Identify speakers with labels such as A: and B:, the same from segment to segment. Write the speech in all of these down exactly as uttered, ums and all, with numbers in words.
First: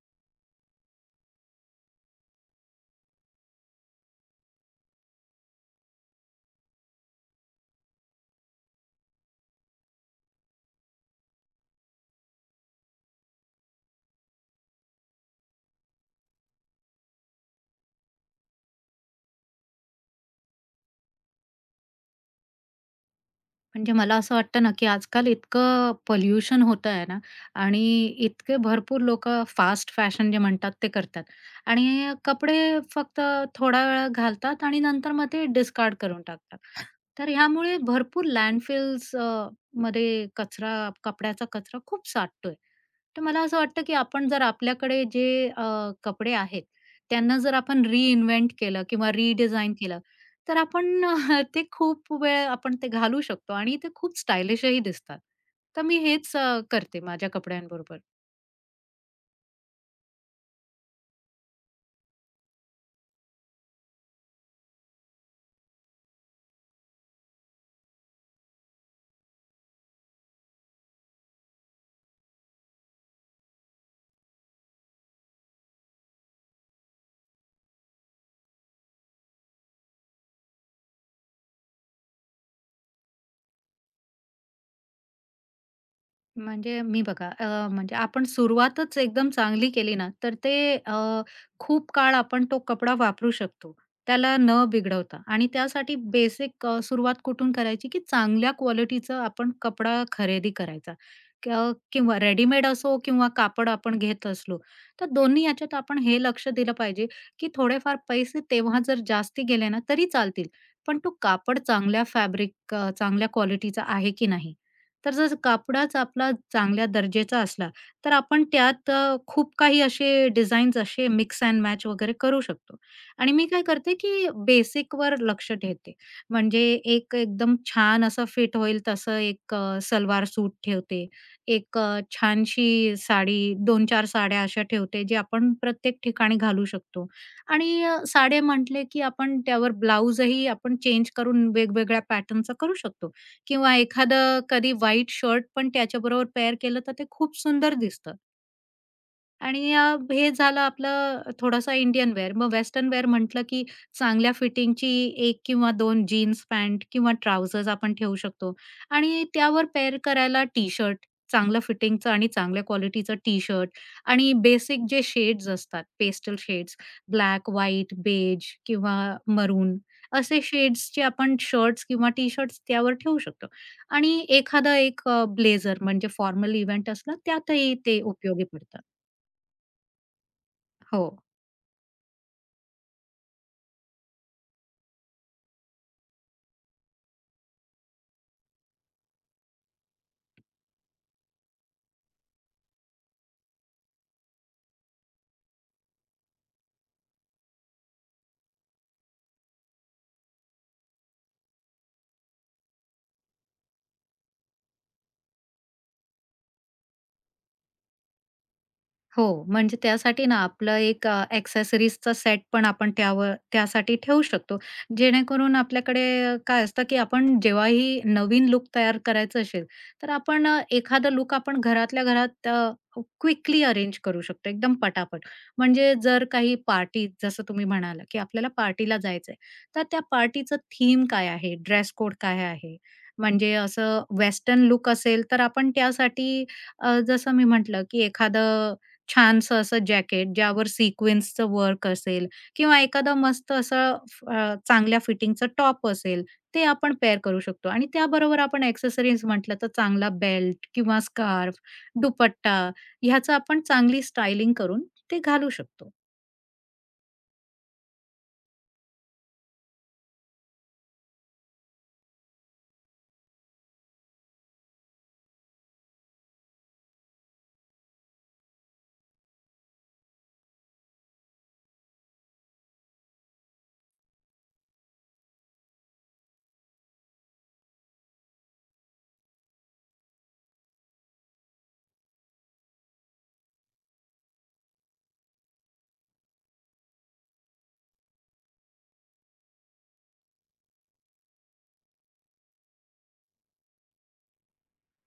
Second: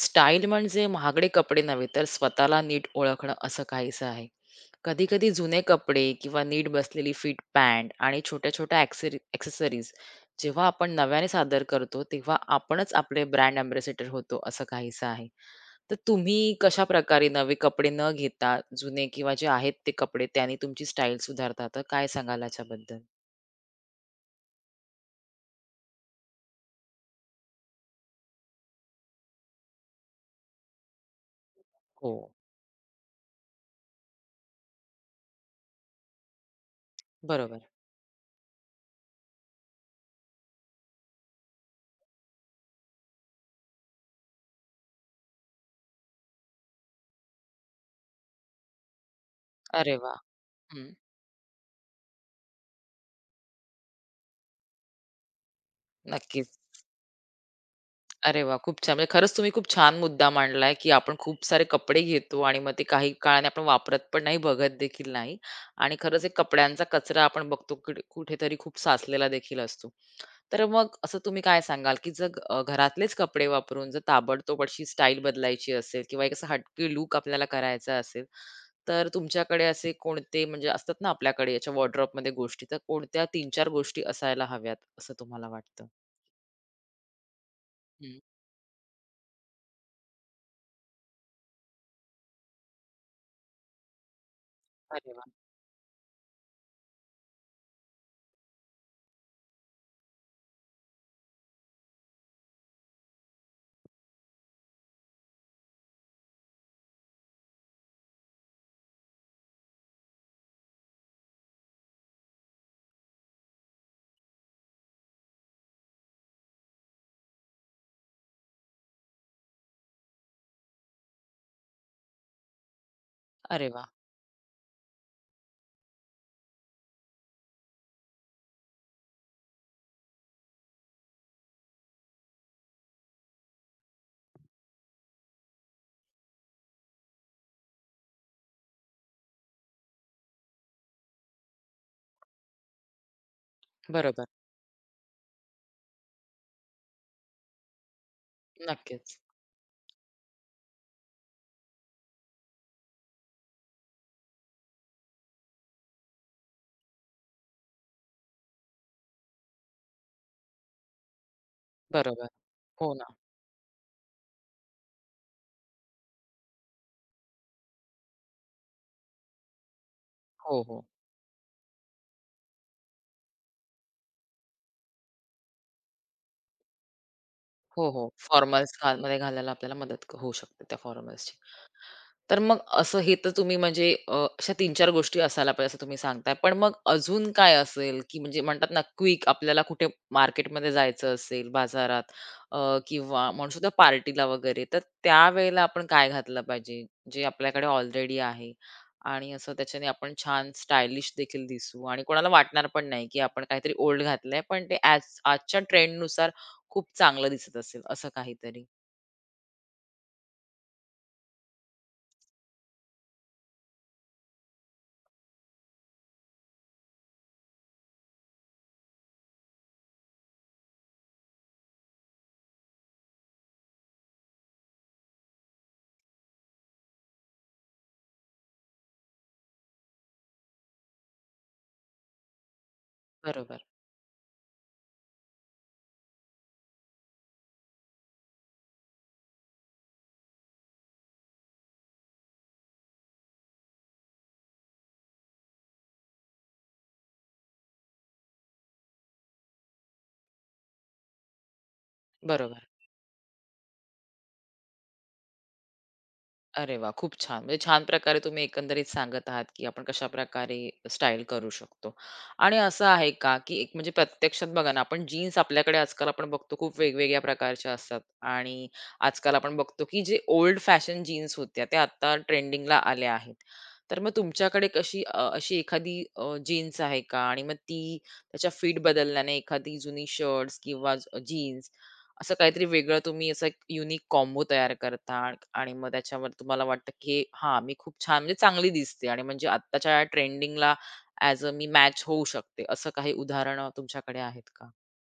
A: Style म्हणजे महागडे कपडे नव्हे, तर स्वतःला नीट ओळखणं असं काहीसं आहे. कधी-कधी जुने कपडे किंवा नीट बसलेली फिट पॅन्ट आणि छोट्या-छोट्या ॲक्सेरी ॲक्सेसरीज जेव्हा आपण नव्याने सादर करतो, तेव्हा आपणच आपले ब्रँड अँबॅसेडर होतो, असं काहीसं आहे. तर तुम्ही कशाप्रकारे नवे कपडे न घेता जुने किंवा जे आहेत ते कपडे, त्याने तुमची स्टाईल सुधारता, तर काय सांगाल याच्याबद्दल?
B: म्हणजे मला असं वाटतं ना, की आजकाल इतकं पोल्युशन होतं आहे ना आणि इतके भरपूर लोकं फास्ट फॅशन जे म्हणतात ते करतात आणि
A: हो,
B: कपडे फक्त थोडा वेळ घालतात आणि नंतर मग ते डिस्कार्ड करून टाकतात. तर
A: बरोबर.
B: ह्यामुळे भरपूर लँडफिल्स अ, मध्ये कचरा, कपड्याचा कचरा खूप साठतोय. तर मला असं वाटतं, की आपण जर आपल्याकडे जे अ, कपडे आहेत, त्यांना जर आपण रिइन्व्हेंट केलं किंवा रिडिझाइन
A: अरे
B: केलं,
A: वाह!
B: तर
A: हं,
B: आपण ते खूप वेळ आपण ते घालू शकतो आणि ते खूप स्टायलिशही दिसतात. तर मी हेच अ,
A: नक्कीच.
B: करते माझ्या कपड्यांबरोबर.
A: अरे वा, खूप छान. म्हणजे खरंच तुम्ही खूप छान मुद्दा मांडलाय, की आपण खूप सारे कपडे घेतो आणि मग ते काही काळाने आपण वापरत पण नाही, बघत देखील नाही. आणि खरंच एक कपड्यांचा कचरा आपण बघतो कुठे कुठेतरी खूप साचलेला देखील असतो. तर मग असं तुम्ही काय सांगाल, की जर अ, घरातलेच कपडे वापरून जर ताबडतोब अशी स्टाईल बदलायची असेल किंवा एक असा हटके लूक आपल्याला करायचा असेल, तर तुमच्याकडे असे कोणते म्हणजे असतात ना आपल्याकडे याच्या वॉर्डरोबमध्ये गोष्टी, तर कोणत्या तीन चार गोष्टी असायला हव्यात असं तुम्हाला वाटतं?
B: म्हणजे मी बघा अ, म्हणजे
A: हं.
B: आपण सुरुवातच एकदम चांगली केली ना, तर ते अ, खूप काळ आपण तो कपडा वापरू शकतो, त्याला न
A: अरे
B: बिघडवता
A: वाह!
B: आणि त्यासाठी बेसिक अ, सुरुवात कुठून करायची, की चांगल्या क्वालिटीचा आपण कपडा खरेदी करायचा. क किंवा रेडीमेड असो किंवा कापड आपण घेत असलो, तर दोन्ही याच्यात आपण हे लक्ष दिलं पाहिजे, की थोडेफार पैसे तेव्हा जर जास्ती गेले ना, तरी चालतील. पण तो कापड चांगल्या फॅब्रिक चांगल्या क्वालिटीचा आहे की नाही? तर जर कापडाच आपला चांगल्या दर्जाचा असला, तर आपण त्यात अ, खूप काही असे डिझाईन्स असे मिक्स अँड मॅच वगैरे करू शकतो. आणि मी काय
A: अरे वाह!
B: करते, की बेसिकवर लक्ष ठेवते. म्हणजे एक एकदम छान असं फिट होईल तसं एक अ, सलवार सूट ठेवते. एक अ, छानशी साडी, दोन ते चार साड्या अशा ठेवते, जे आपण प्रत्येक ठिकाणी घालू शकतो. आणि अ, साड्या म्हटले, की आपण त्यावर ब्लाउजही आपण चेंज करून वेगवेगळ्या पॅटर्नचा करू शकतो. किंवा
A: बरोबर.
B: एखादं कधी व्हाईट शर्ट पण त्याच्याबरोबर पेअर केलं तर ते खूप सुंदर दिसतं.
A: नक्कीच.
B: आणि अ, हे झालं आपलं थोडासा इंडियन वेअर. मग वेस्टर्न वेअर म्हटलं की चांगल्या फिटिंगची एक किंवा दोन जीन्स पॅन्ट किंवा ट्राउझर्स आपण ठेवू शकतो आणि त्यावर पेअर करायला टी-शर्ट, चांगलं फिटिंगचं आणि
A: बरोबर.
B: चांगल्या
A: हो ना.
B: क्वालिटीचं टी-शर्ट आणि बेसिक जे शेड्स असतात, pastel shades, black, white, beige किंवा मरून असे
A: हो, हो.
B: शेड्सचे आपण शर्ट्स किंवा टी-शर्ट्स त्यावर ठेवू शकतो आणि एखादा एक ब्लेझर म्हणजे फॉर्मल इव्हेंट असला त्यातही
A: हो,
B: ते
A: हो.
B: उपयोगी
A: फॉर्मल्स
B: पडतं.
A: घाल मध्ये घालायला आपल्याला मदत क- होऊ शकते त्या
B: हो.
A: फॉर्मल्सची. तर मग असं हे तर तुम्ही म्हणजे अ, अशा तीन चार गोष्टी असायला पाहिजे असं तुम्ही सांगताय. पण मग अजून काय असेल, की म्हणजे म्हणतात ना क्विक आपल्याला कुठे मार्केटमध्ये जायचं असेल, बाजारात, अ, किंवा म्हणू शकतो पार्टीला वगैरे, तर त्यावेळेला आपण काय घातलं पाहिजे, जे आपल्याकडे ऑलरेडी आहे आणि असं त्याच्याने आपण छान स्टायलिश देखील दिसू आणि कोणाला वाटणार पण नाही, की आपण काहीतरी ओल्ड घातलंय, पण ते आज आजच्या ट्रेंडनुसार खूप चांगलं दिसत असेल, असं काहीतरी.
B: हो, म्हणजे त्यासाठी ना आपलं एक अ, एक्सेसरीजचा सेट पण आपण त्यावर त्यासाठी ठेवू शकतो. जेणेकरून आपल्याकडे अ, काय असतं, की आपण जेव्हाही नवीन लुक तयार करायचं असेल, तर आपण अ, एखादा लूक आपण घरातल्या घरात क्विकली अरेंज करू शकतो, एकदम पटापट. म्हणजे जर काही पार्टी जसं तुम्ही म्हणाला, की आपल्याला पार्टीला जायचंय, तर त्या पार्टीचं थीम काय आहे, ड्रेस कोड काय आहे? म्हणजे
A: बरोबर,
B: असं वेस्टर्न लूक असेल, तर आपण त्यासाठी अ, जसं मी म्हटलं, की एखादं छानसं असं जॅकेट ज्यावर सिक्वेन्सचं वर्क असेल किंवा एखादा मस्त असं अ, चांगल्या फिटिंगचं टॉप असेल, ते आपण पेअर करू शकतो आणि त्याबरोबर आपण एक्सेसरीज म्हटलं तर चांगला बेल्ट किंवा स्कार्फ, दुपट्टा
A: बरोबर.
B: ह्याचं आपण चांगली स्टायलिंग करून ते घालू शकतो.
A: अरे वा, खूप छान. म्हणजे छान प्रकारे तुम्ही एकंदरीत सांगत आहात, की आपण कशा प्रकारे स्टाईल करू शकतो. आणि असं आहे का, की एक म्हणजे प्रत्यक्षात बघा ना, आपण जीन्स आपल्याकडे आजकाल आपण बघतो खूप वेगवेगळ्या प्रकारच्या असतात आणि आजकाल आपण बघतो, की जे ओल्ड फॅशन जीन्स होत्या त्या आता ट्रेंडिंगला आल्या आहेत. तर मग तुमच्याकडे कशी अ, अशी एखादी जीन्स आहे का? आणि मग ती त्याच्या फिट बदलल्याने एखादी जुनी शर्ट्स किंवा जीन्स असं काहीतरी वेगळं तुम्ही असं एक युनिक कॉम्बो तयार करता आणि आणि मग त्याच्यावर तुम्हाला वाटतं की हे- हा मी खूप छान म्हणजे चांगली दिसते आणि म्हणजे आत्ताच्या ट्रेंडिंगला ऍज अ मी मॅच होऊ शकते असं काही उदाहरणं तुमच्याकडे आहेत का?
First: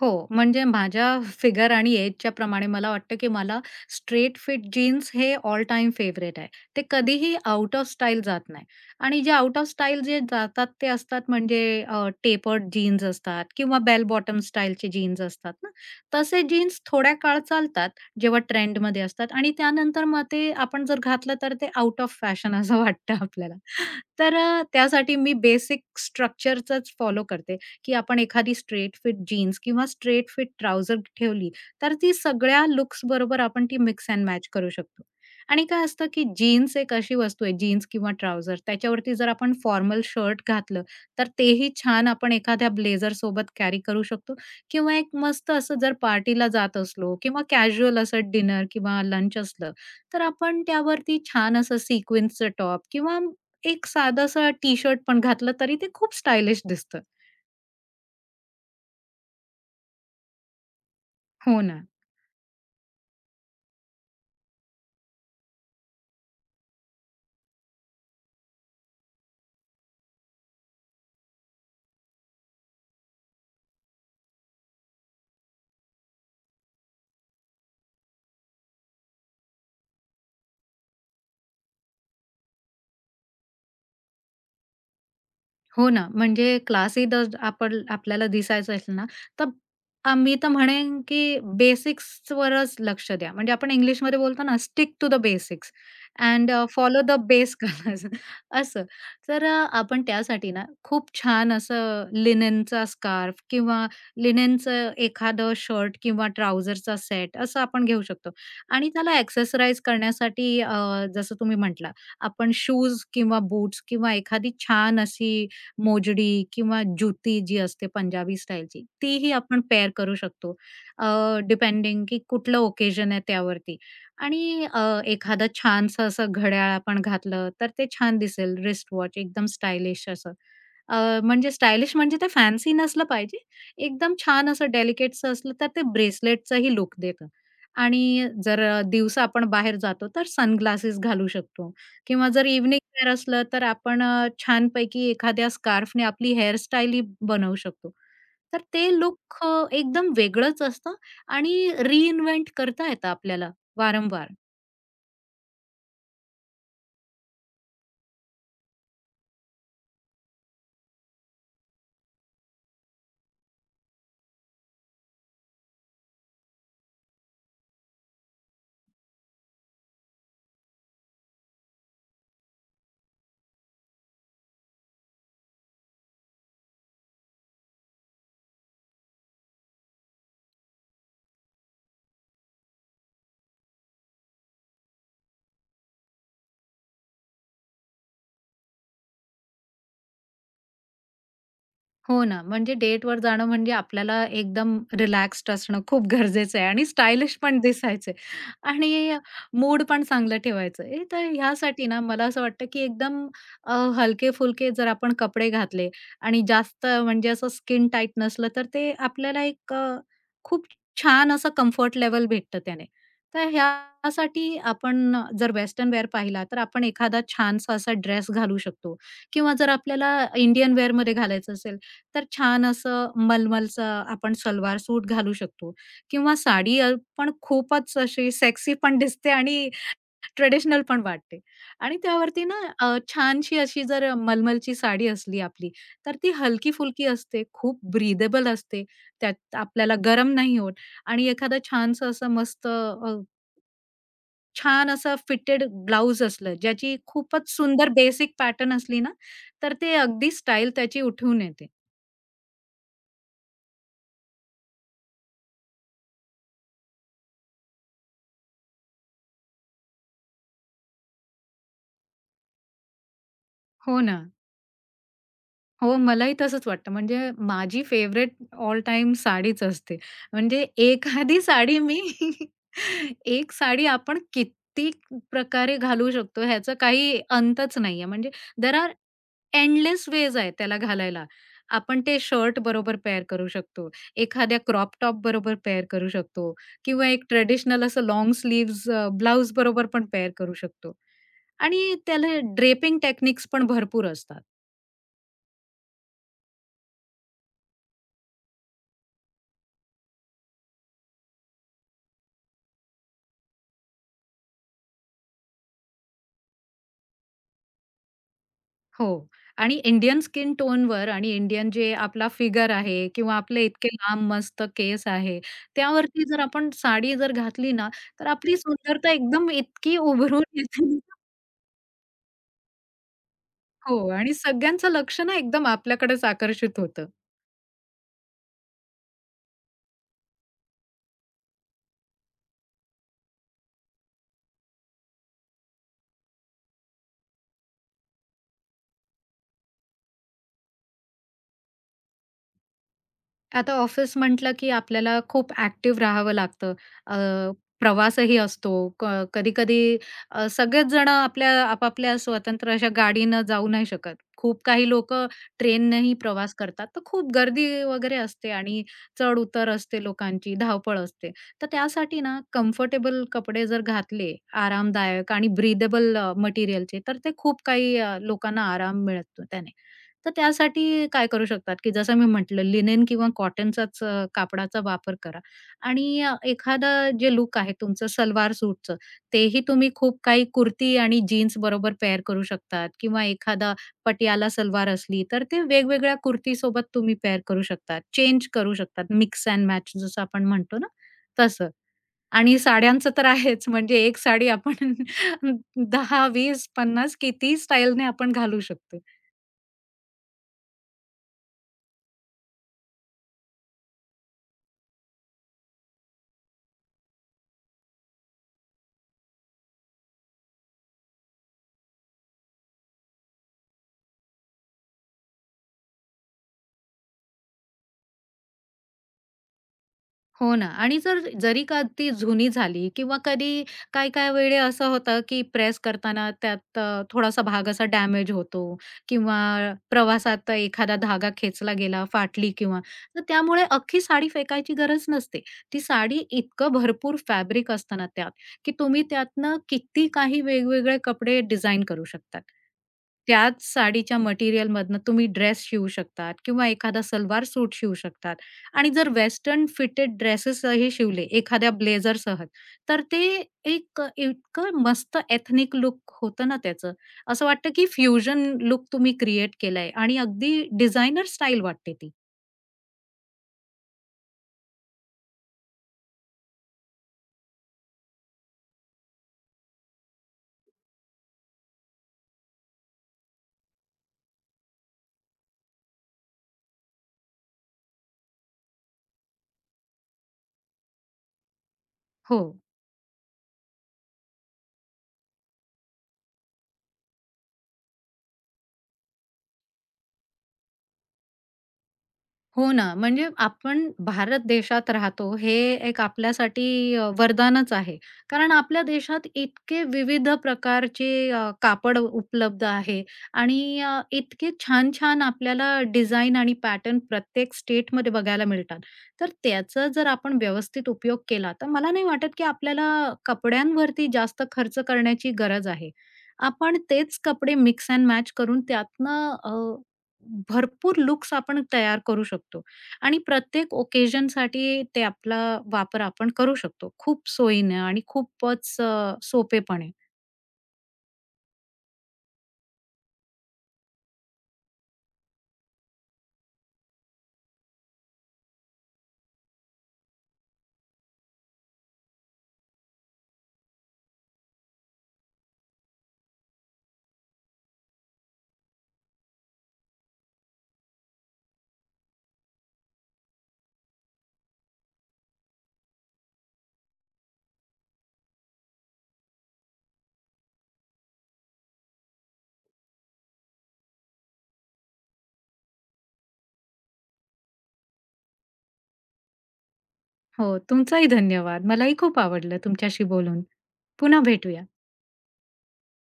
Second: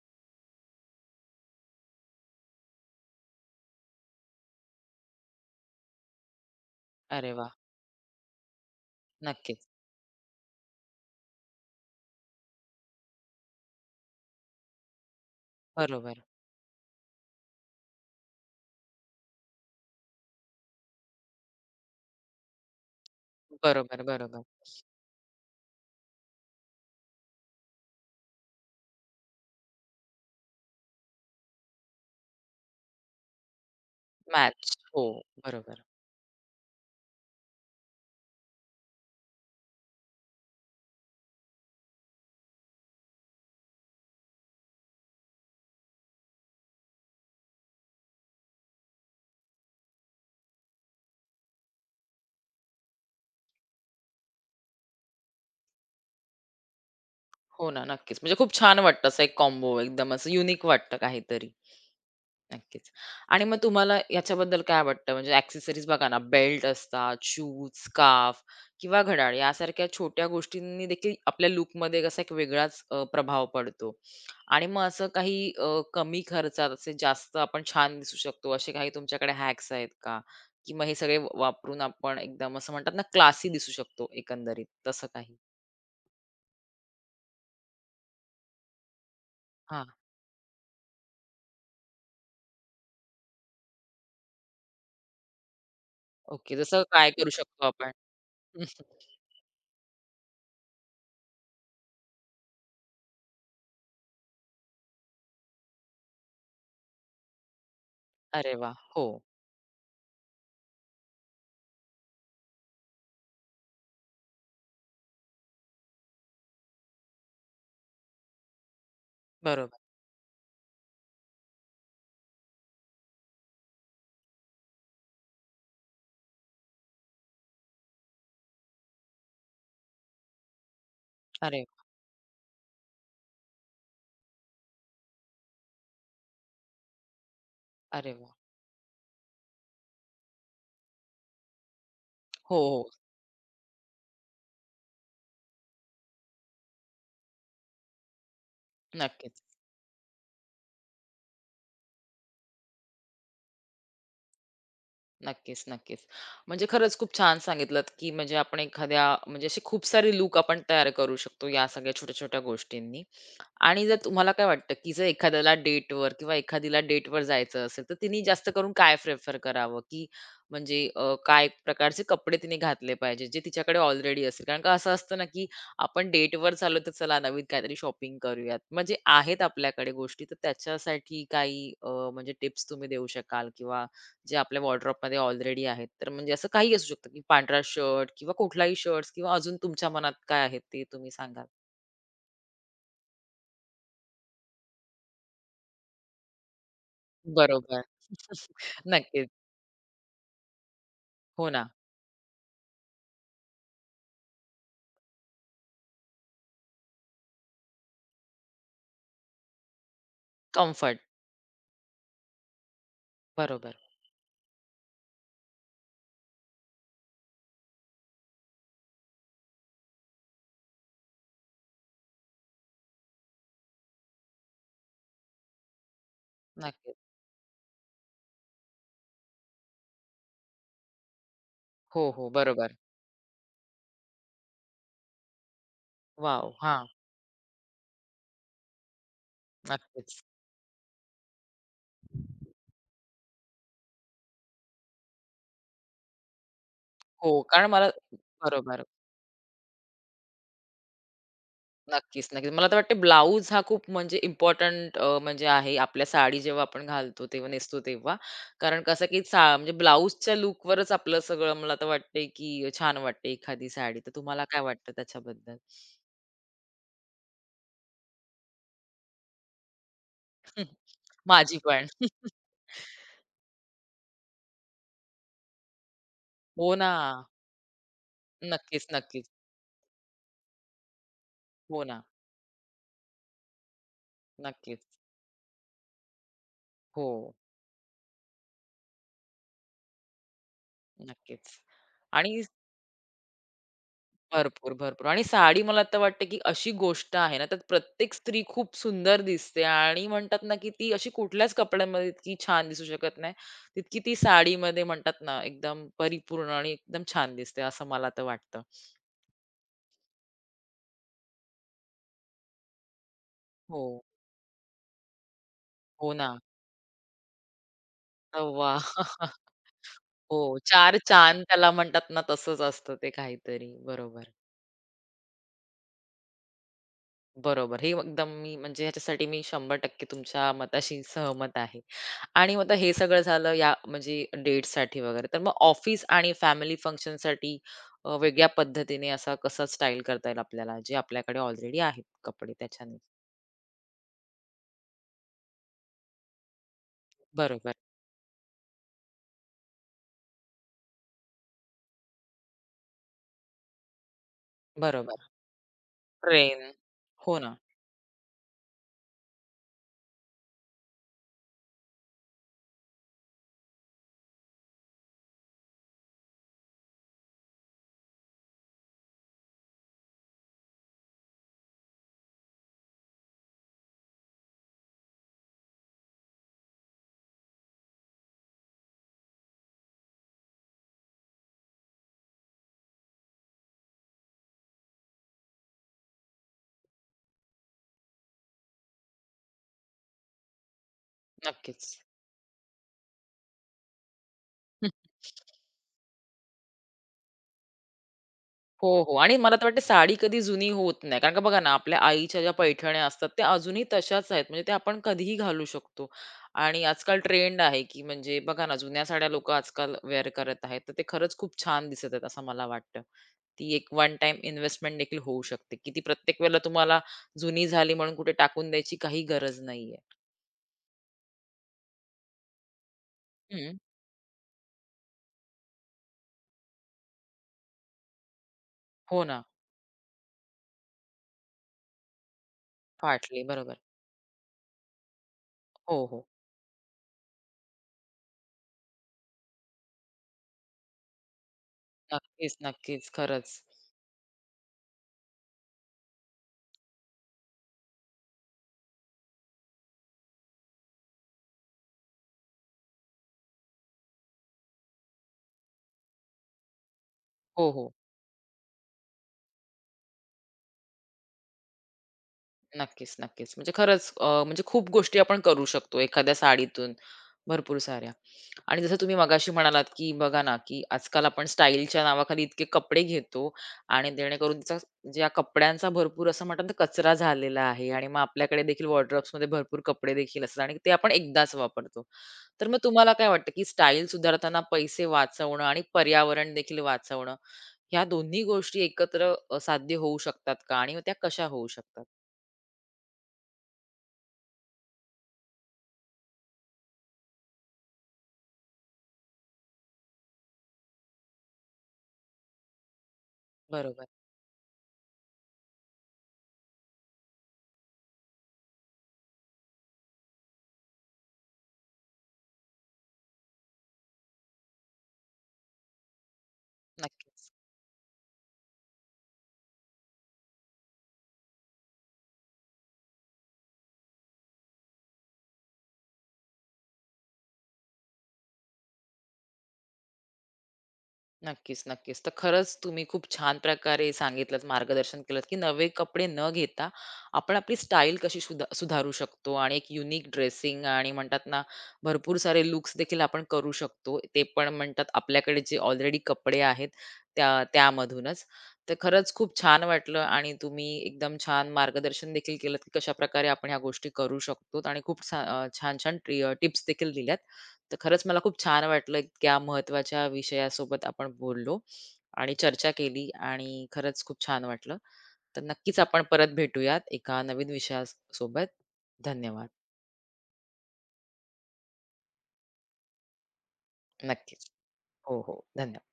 B: हो, म्हणजे माझ्या फिगर आणि एजच्या प्रमाणे मला वाटतं, की मला स्ट्रेट फिट जीन्स हे ऑल टाईम फेव्हरेट आहे. ते
A: अरे
B: कधीही
A: वा.
B: आउट ऑफ स्टाईल जात नाही आणि जे आउट
A: नक्कीच.
B: ऑफ स्टाईल जे जातात ते असतात म्हणजे टेपर्ड जीन्स असतात किंवा बेल बॉटम स्टाईलचे जीन्स असतात ना,
A: बरोबर,
B: तसे जीन्स थोड्या काळ चालतात, जेव्हा ट्रेंडमध्ये असतात आणि त्यानंतर मग ते आपण जर घातलं तर ते आउट ऑफ फॅशन असं वाटतं आपल्याला.
A: बरोबर.
B: तर
A: बरोबर.
B: अ, त्यासाठी मी बेसिक स्ट्रक्चरचंच फॉलो करते, की आपण एखादी स्ट्रेट फिट जीन्स किंवा स्ट्रेट फिट ट्राउझर ठेवली, तर ती सगळ्या लुक्स बरोबर आपण ती मिक्स एंड मॅच करू
A: मॅच.
B: शकतो.
A: हो,
B: आणि
A: बरोबर.
B: काय असतं, की जीन्स एक अशी वस्तू आहे, जीन्स किंवा ट्राउझर त्याच्यावरती जर आपण फॉर्मल शर्ट घातलं, तर तेही छान आपण एखाद्या ब्लेझरसोबत कॅरी करू शकतो किंवा एक मस्त असं जर पार्टीला जात असलो किंवा कॅज्युअल असं डिनर किंवा लंच असलं, तर आपण त्यावरती छान असं सिक्वेन्सचं टॉप किंवा एक साधासा टी-शर्ट पण घातलं तरी ते खूप स्टायलिश दिसतं.
A: हो ना, नक्कीच. म्हणजे खूप छान वाटतं असं एक कॉम्बो एकदम असं युनिक वाटतं काहीतरी.
B: हो ना.
A: नक्कीच. आणि मग तुम्हाला याच्याबद्दल काय वाटतं? म्हणजे एक्सेसरीज बघा ना, बेल्ट असतात, शूज, स्कार्फ किंवा घड्याळ यासारख्या छोट्या गोष्टींनी देखील आपल्या लूकमध्ये कसा एक वेगळाच अ, प्रभाव पडतो. आणि मग असं काही, अ, कमी खर्चात असे जास्त आपण छान दिसू शकतो, असे काही तुमच्याकडे हॅक्स आहेत का? की मग हे सगळे वापरून आपण एकदम असं म्हणतात ना, क्लासी दिसू शकतो एकंदरीत, तसं काही?
B: हो ना, म्हणजे क्लासही जर आपण आपल्याला दिसायचं असेल ना, तर
A: हां,
B: अ, मी तर म्हणेन की बेसिक्सवरच लक्ष द्या. म्हणजे आपण इंग्लिशमध्ये बोलतो ना, stick to the basics and
A: okay.
B: अ,
A: जसं
B: फॉलो
A: काय
B: द
A: करू
B: बेस
A: शकतो आपण?
B: कलर्स असं. तर अ, आपण त्यासाठी ना, खूप छान असं लिनेनचा स्कार्फ किंवा लिनेनचं एखादं शर्ट किंवा ट्राउझरचा सेट असं आपण घेऊ शकतो.
A: अरे वाह!
B: आणि
A: हो,
B: त्याला एक्सेसराइज करण्यासाठी अ, जसं तुम्ही म्हटला, आपण शूज किंवा बूट्स किंवा एखादी छान अशी मोजडी किंवा ज्युती जी असते पंजाबी स्टाईलची, तीही आपण
A: बरोबर.
B: पेअर करू शकतो. डिपेंडिंग की कुठलं ओकेजन आहे त्यावरती. आणि अ, एखादं छानसं असं घड्याळ आपण घातलं, तर ते छान दिसेल रिस्ट वॉच एकदम स्टायलिश असं. अ, म्हणजे
A: अरे,
B: स्टायलिश म्हणजे ते फॅन्सी नसलं पाहिजे. एकदम छान असं डेलिकेटचं असलं, तर ते ब्रेसलेटचंही लूक देतं.
A: अरे
B: आणि
A: वाह!
B: जर दिवसा आपण बाहेर जातो, तर सनग्लासेस घालू शकतो. किंवा जर
A: हो,
B: इव्हनिंग
A: हो.
B: वेअर असलं तर आपण अ, छानपैकी एखाद्या स्कार्फने आपली हेअरस्टाईल ही बनवू शकतो. तर ते लूक
A: नक्कीच,
B: अ, एकदम वेगळंच असतं आणि रिइन्व्हेंट करता येतं आपल्याला वारंवार.
A: नक्कीच, नक्कीच. म्हणजे खरंच खूप छान सांगितलत, की म्हणजे आपण एखाद्या म्हणजे असे खूप सारे लूक आपण तयार करू शकतो या सगळ्या छोट्या-छोट्या गोष्टींनी. आणि जर तुम्हाला काय वाटतं, की जर एखाद्याला डेटवर किंवा एखादीला डेटवर जायचं असेल, तर तिने जास्त करून काय प्रिफर करावं, की म्हणजे, अ, काय प्रकारचे कपडे तिने घातले पाहिजे, जे तिच्याकडे ऑलरेडी असेल? कारण का असं असतं ना, की आपण डेटवर चाललो तर चला नवीन काहीतरी शॉपिंग करूयात. म्हणजे आहेत आपल्याकडे गोष्टी, तर त्याच्यासाठी काही, अ, म्हणजे टिप्स तुम्ही देऊ शकाल किंवा जे आपल्या वॉर्डरोबमध्ये ऑलरेडी आहेत. तर म्हणजे असं काही असू शकतं, की पांढरा शर्ट किंवा कुठलाही शर्ट्स किंवा अजून तुमच्या मनात काय आहेत ते तुम्ही सांगाल?
B: हो ना, म्हणजे डेटवर जाणं म्हणजे आपल्याला एकदम रिलॅक्स्ड असणं खूप गरजेचं आहे आणि स्टायलिश पण
A: बरोबर.
B: दिसायचं आहे आणि
A: नक्कीच.
B: मूड पण चांगलं ठेवायचं आहे. तर
A: हो ना.
B: ह्यासाठी ना मला असं वाटतं, की एकदम हलके-फुलके जर आपण कपडे घातले आणि जास्त म्हणजे असं स्किन टाईट नसलं, तर ते आपल्याला एक अ, खूप
A: कम्फर्ट.
B: छान असं कम्फर्ट लेव्हल भेटतं त्याने. तर
A: बरोबर.
B: ह्यासाठी आपण जर वेस्टर्न वेअर पाहिला, तर आपण एखादा छानसा असा ड्रेस घालू शकतो किंवा जर आपल्याला इंडियन वेअरमध्ये घालायचं असेल, तर छान असं मलमलचं आपण सलवार सूट घालू शकतो किंवा साडी अ,
A: नक्कीच.
B: पण खूपच अशी सेक्सी पण दिसते आणि ट्रेडिशनल पण वाटते आणि
A: हो, हो.
B: त्यावरती ना
A: बरोबर.
B: अ, छानशी अशी जर मलमलची साडी असली आपली, तर ती
A: वॉव! हां.
B: हलकी-फुलकी असते, खूप ब्रीदेबल असते. त्यात आपल्याला
A: नक्कीच.
B: गरम नाही होत आणि एखादं छानसं असं मस्त अ, छान असं फिटेड ब्लाउज असलं, ज्याची
A: हो,
B: खूपच
A: कारण मला
B: सुंदर बेसिक पॅटर्न
A: बरोबर.
B: असली ना, तर ते अगदी स्टाईल त्याची उठून येते.
A: नक्कीच, नक्कीच. मला तर वाटतं ब्लाउज हा खूप म्हणजे इम्पोर्टंट म्हणजे आहे. आपल्या साडी जेव्हा आपण घालतो तेव्हा नेसतो तेव्हा. कारण कसं की सा म्हणजे ब्लाउजच्या लूकवरच आपलं सगळं मला तर वाटतंय की छान वाटते एखादी
B: हो
A: साडी. तर
B: ना.
A: तुम्हाला काय वाटतं त्याच्याबद्दल?
B: हो, मलाही तसंच वाटतं. म्हणजे माझी फेव्हरेट ऑल टाईम साडीच असते. म्हणजे एखादी
A: माझी
B: साडी
A: पण.
B: मी एक साडी आपण किती प्रकारे घालू शकतो
A: हो
B: ह्याचा
A: ना.
B: काही अंतच नाहीये. म्हणजे देअर
A: नक्कीच,
B: आर
A: नक्कीच.
B: एंडलेस वेज आहे त्याला घालायला.
A: हो
B: आपण
A: ना.
B: ते शर्ट बरोबर पेअर करू शकतो. एखाद्या
A: नक्कीच.
B: क्रॉप टॉप बरोबर पेअर करू शकतो किंवा एक
A: हो,
B: ट्रेडिशनल असं लाँग स्लीव्हज ब्लाउज बरोबर पण पेअर करू शकतो.
A: नक्कीच.
B: आणि
A: आणि
B: त्याला ड्रेपिंग टेक्निक्स पण भरपूर असतात.
A: भरपूर, भरपूर. आणि साडी मला आता वाटते, की अशी गोष्ट आहे ना, त्यात प्रत्येक स्त्री खूप सुंदर दिसते आणि म्हणतात ना, की ती अशी कुठल्याच कपड्यांमध्ये इतकी छान दिसू शकत नाही. तितकी ती साडीमध्ये म्हणतात ना, एकदम परिपूर्ण आणि एकदम छान दिसते, असं मला तर वाटतं.
B: हो आणि इंडियन स्किन टोनवर आणि इंडियन जे आपला फिगर आहे किंवा आपले इतके
A: हो,
B: लांब मस्त केस आहे,
A: हो
B: त्यावरती
A: ना.
B: जर आपण साडी जर घातली ना, तर आपली
A: तर
B: सुंदरता एकदम इतकी उभरून
A: हो, चार
B: येते.
A: चांद त्याला म्हणतात ना, तसंच असतं ते काहीतरी.
B: हो
A: बरोबर.
B: आणि सगळ्यांचं लक्ष ना एकदम आपल्याकडेच आकर्षित होतं.
A: बरोबर. हे एकदम मी म्हणजे ह्याच्यासाठी मी शंभर टक्के तुमच्या मताशी सहमत आहे. आणि मग आता हे सगळं झालं या म्हणजे डेटसाठी वगैरे. तर मग ऑफिस आणि फॅमिली फंक्शनसाठी, अ, वेगळ्या पद्धतीने असा कसा स्टाईल करता येईल आपल्याला, जे आपल्याकडे ऑलरेडी आहेत कपडे त्याच्याने?
B: आता ऑफिस म्हटलं की आपल्याला खूप ॲक्टिव्ह राहावं लागतं. अ,
A: बरोबर,
B: प्रवासही असतो. क कधी-कधी अ, सगळेच जण आपल्या आपापल्या स्वतंत्र अशा गाडीनं जाऊ नाही शकत. खूप काही
A: बरोबर.
B: लोकं ट्रेननेही प्रवास
A: ट्रेंड.
B: करतात. तर खूप
A: हो ना.
B: गर्दी वगैरे असते आणि चढ-उतर असते लोकांची, धावपळ असते. तर त्यासाठी ना कम्फर्टेबल कपडे जर घातले, आरामदायक आणि ब्रीदेबल मटेरियलचे, तर ते खूप काही अ, लोकांना आराम मिळतो त्याने. तर त्यासाठी काय करू शकतात, की जसं मी म्हटलं लिनेन किंवा कॉटनचाच अ, कापडाचा वापर करा आणि अ, एखादं जे लूक आहे तुमचं सलवार सूटचं, तेही तुम्ही खूप काही कुर्ती आणि जीन्स बरोबर पेअर करू शकतात किंवा एखादा पटियाला सलवार असली, तर ते वेगवेगळ्या कुर्तीसोबत तुम्ही पेअर करू शकतात, चेंज करू शकतात, मिक्स अँड मॅच जसं आपण म्हणतो ना, तसं.
A: नक्कीच.
B: आणि साड्यांचं तर आहेच म्हणजे एक साडी आपण दहा, वीस, पन्नास कितीही स्टाईलने आपण घालू
A: हो,
B: शकतो.
A: हो. आणि मला तर वाटते साडी कधी जुनी होत नाही. कारण का बघा ना, आपल्या आईच्या ज्या पैठण्या असतात त्या अजूनही तशाच आहेत. म्हणजे त्या आपण कधीही घालू शकतो. आणि आजकाल ट्रेंड आहे, की म्हणजे बघा ना, जुन्या साड्या लोकं आजकाल वेअर करत आहेत. तर ते खरंच खूप छान दिसत आहेत असं मला वाटतं. ती एक वन टाईम इन्व्हेस्टमेंट देखील होऊ शकते, की ती प्रत्येक वेळेला तुम्हाला जुनी झाली म्हणून कुठे टाकून द्यायची काही गरज नाहीये.
B: हो ना आणि जर जरी का ती जुनी झाली किंवा कधी
A: हं.
B: काय-काय वेळे असं होतं, की प्रेस करताना त्यात अ, थोडासा भाग असा डॅमेज होतो
A: हो
B: किंवा
A: ना.
B: प्रवासात एखादा धागा खेचला गेला, फाटली किंवा तर
A: फाटली.
B: त्यामुळे
A: बरोबर.
B: अख्खी साडी फेकायची गरज नसते. ती
A: हो,
B: साडी
A: हो.
B: इतकं भरपूर फॅब्रिक असतं ना त्यात, की तुम्ही त्यातनं किती काही वेगवेगळे कपडे डिझाइन करू शकतात.
A: नक्कीच, नक्कीच.
B: त्याच
A: खरंच.
B: साडीच्या मटेरियलमधनं तुम्ही ड्रेस शिवू शकतात किंवा एखादा सलवार सूट शिवू शकतात. आणि जर वेस्टर्न फिटेड ड्रेसेसही शिवले एखाद्या ब्लेझरसह, तर ते एक इतकं मस्त एथनिक लुक होतं ना त्याचं. असं
A: हो,
B: वाटतं की
A: हो.
B: फ्युजन लुक तुम्ही क्रिएट केलाय आणि अगदी डिझायनर स्टाईल वाटते ती.
A: नक्कीच, नक्कीच. म्हणजे खरंच, अ, म्हणजे खूप गोष्टी आपण करू शकतो एखाद्या साडीतून, भरपूर साऱ्या. आणि जसं तुम्ही मगाशी म्हणालात, की बघा ना, की आजकाल आपण स्टाईलच्या नावाखाली इतके कपडे घेतो आणि जेणेकरून त्याचा म्हणजे या कपड्यांचा भरपूर असं म्हणतात ना, कचरा झालेला आहे आणि मग आपल्याकडे देखील वॉर्डरोब्समध्ये भरपूर कपडे देखील असतात आणि ते आपण एकदाच वापरतो.
B: हो.
A: तर मग तुम्हाला काय वाटतं, की स्टाईल सुधारताना पैसे वाचवणं आणि पर्यावरण देखील वाचवणं, ह्या दोन्ही गोष्टी एकत्र, अ, साध्य होऊ शकतात का? आणि मग त्या कशा होऊ शकतात?
B: हो ना, म्हणजे आपण भारत देशात राहतो हे एक आपल्यासाठी अ, वरदानच आहे. कारण आपल्या देशात इतके विविध प्रकारचे अ, कापड उपलब्ध आहे आणि अ,
A: बरोबर.
B: इतके छान-छान आपल्याला डिझाइन आणि पॅटर्न प्रत्येक स्टेटमध्ये बघायला मिळतात. तर त्याचा जर आपण व्यवस्थित उपयोग केला, तर मला नाही वाटत की आपल्याला कपड्यांवरती जास्त खर्च करण्याची गरज आहे. आपण तेच
A: नक्कीच.
B: कपडे मिक्स एंड मॅच करून त्यातनं भरपूर लुक्स आपण तयार करू शकतो आणि प्रत्येक ओकेजनसाठी ते आपला वापर आपण करू शकतो. खूप सोयीनं आणि खूपच अ, सोपेपणे.
A: नक्कीच, नक्कीच. तर खरंच तुम्ही खूप छान प्रकारे सांगितलत, मार्गदर्शन केलत, की नवे कपडे न घेता आपण आपली स्टाईल कशी सुधा सुधारू शकतो आणि एक युनिक ड्रेसिंग आणि म्हणतात ना, भरपूर सारे लुक्स देखील आपण करू शकतो. ते पण म्हणतात आपल्याकडे जे ऑलरेडी कपडे आहेत त्या त्यामधूनच. तर खरंच खूप छान वाटलं आणि तुम्ही एकदम छान मार्गदर्शन देखील केलत, की कशाप्रकारे आपण ह्या गोष्टी करू शकतो आणि खूप छा अ, छान-छान टिप्स देखील दिल्यात. तर खरंच मला खूप छान वाटलं इतक्या महत्त्वाच्या विषयासोबत आपण बोललो आणि चर्चा केली आणि खरंच खूप छान वाटलं. तर नक्कीच आपण परत भेटूयात एका नवीन विषयासोबत. धन्यवाद.
B: हो, तुमचाही धन्यवाद. मलाही खूप आवडलं तुमच्याशी बोलून. पुन्हा भेटूया.
A: नक्कीच. हो, हो. धन्यवाद.